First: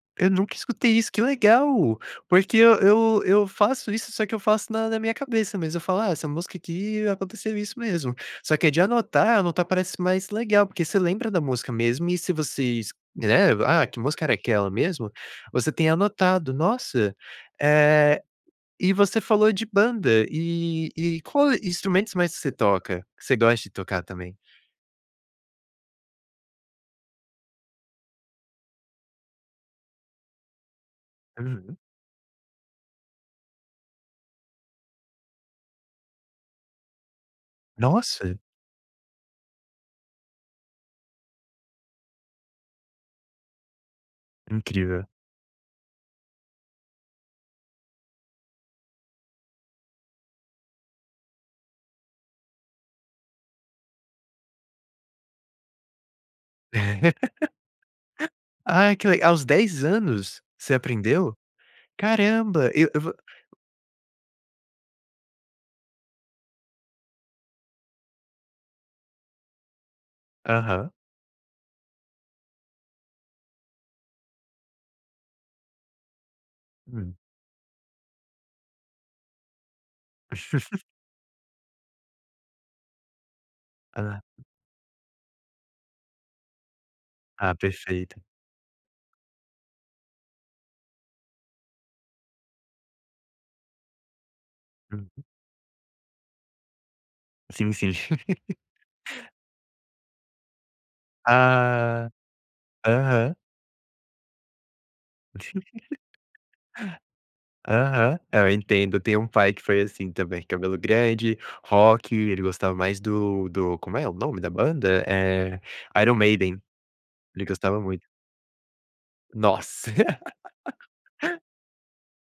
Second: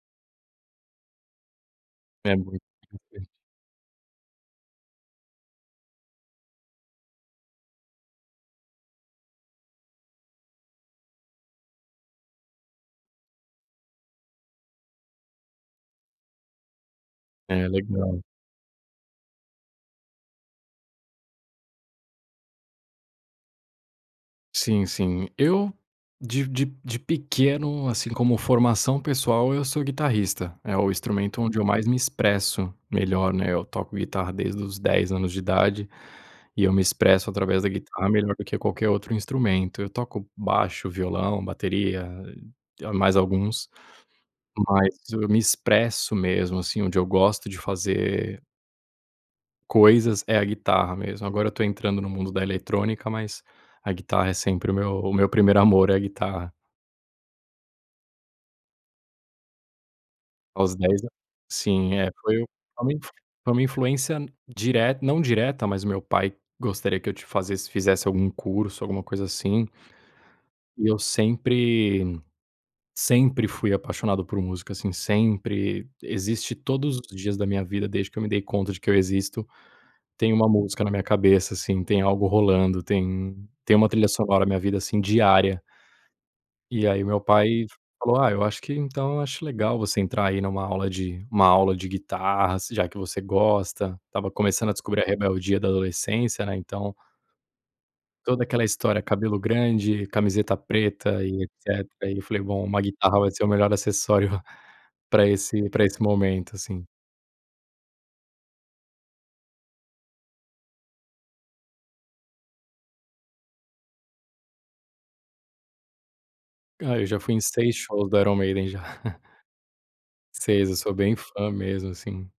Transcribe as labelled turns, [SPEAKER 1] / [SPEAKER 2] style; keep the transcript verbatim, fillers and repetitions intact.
[SPEAKER 1] Eu nunca escutei isso, que legal!
[SPEAKER 2] É
[SPEAKER 1] Porque
[SPEAKER 2] muito
[SPEAKER 1] eu eu
[SPEAKER 2] diferente.
[SPEAKER 1] eu faço isso, só que eu faço na na minha cabeça mesmo, eu falo: "Ah, essa música aqui, aconteceu isso mesmo", só que é de anotar anotar parece mais legal, porque você lembra da música mesmo e se vocês, né: "Ah, que música era aquela mesmo?". Você tem anotado, nossa,
[SPEAKER 2] É, legal.
[SPEAKER 1] eh, e você falou de banda e e qual instrumentos mais que você toca, que você gosta de tocar também?
[SPEAKER 2] Sim, sim eu de de de pequeno, assim, como formação pessoal, eu sou guitarrista, é o instrumento onde eu
[SPEAKER 1] Aham.
[SPEAKER 2] mais me expresso melhor, né, eu toco guitarra desde os dez anos de idade e eu me expresso através da guitarra melhor
[SPEAKER 1] Nossa!
[SPEAKER 2] do que qualquer outro instrumento. Eu toco baixo, violão, bateria e mais alguns, mas
[SPEAKER 1] Incrível.
[SPEAKER 2] eu me expresso mesmo, assim, onde eu gosto de fazer coisas é a guitarra mesmo, agora eu tô entrando no mundo da eletrônica, mas a guitarra é sempre o meu o meu primeiro amor é a guitarra.
[SPEAKER 1] Ai, que leg aos dez anos você
[SPEAKER 2] Aos dez an
[SPEAKER 1] aprendeu?
[SPEAKER 2] Sim. É, foi
[SPEAKER 1] Caramba!
[SPEAKER 2] foi
[SPEAKER 1] E
[SPEAKER 2] uma influ
[SPEAKER 1] vo
[SPEAKER 2] foi uma influência direta não direta, mas o meu pai gostaria que eu t fazesse fizesse algum curso, alguma coisa assim e
[SPEAKER 1] Aham.
[SPEAKER 2] eu sempre sempre fui apaixonado por música, assim, sempre, existe todos os
[SPEAKER 1] Hum.
[SPEAKER 2] dias da minha vida, desde que eu me dei conta de que eu existo, tem uma música na minha cabeça, assim, tem algo rolando, tem tem uma trilha
[SPEAKER 1] Ah.
[SPEAKER 2] sonora na vida, assim, diária. E aí, o meu
[SPEAKER 1] Ah,
[SPEAKER 2] pai
[SPEAKER 1] perfeito.
[SPEAKER 2] falou: "Ah, eu acho que então, eu acho legal você entrar, aí, numa aula de uma aula de guitarra, se já que você gosta". Estava começando a descobrir a
[SPEAKER 1] Uhum.
[SPEAKER 2] rebeldia da adolescência, né, então
[SPEAKER 1] Sim, sim.
[SPEAKER 2] toda aquela história: cabelo grande, camiseta preta e
[SPEAKER 1] Ah.
[SPEAKER 2] etcétera. E eu falei: "Bom, uma guitarra vai
[SPEAKER 1] Aham.
[SPEAKER 2] ser o melhor acessório pra esse pra esse momento", sim.
[SPEAKER 1] Aham. É, eu entendo, tenho um pai que foi assim também, cabelo grande, rock, ele gostava mais do do como é o nome da banda? Eh, Iron Maiden,
[SPEAKER 2] Ah, eu já fui em
[SPEAKER 1] ele
[SPEAKER 2] seis
[SPEAKER 1] gostava muito.
[SPEAKER 2] shows do Iron Maiden já.
[SPEAKER 1] Nossa.
[SPEAKER 2] seis, eu sou bem fã mesmo, assim.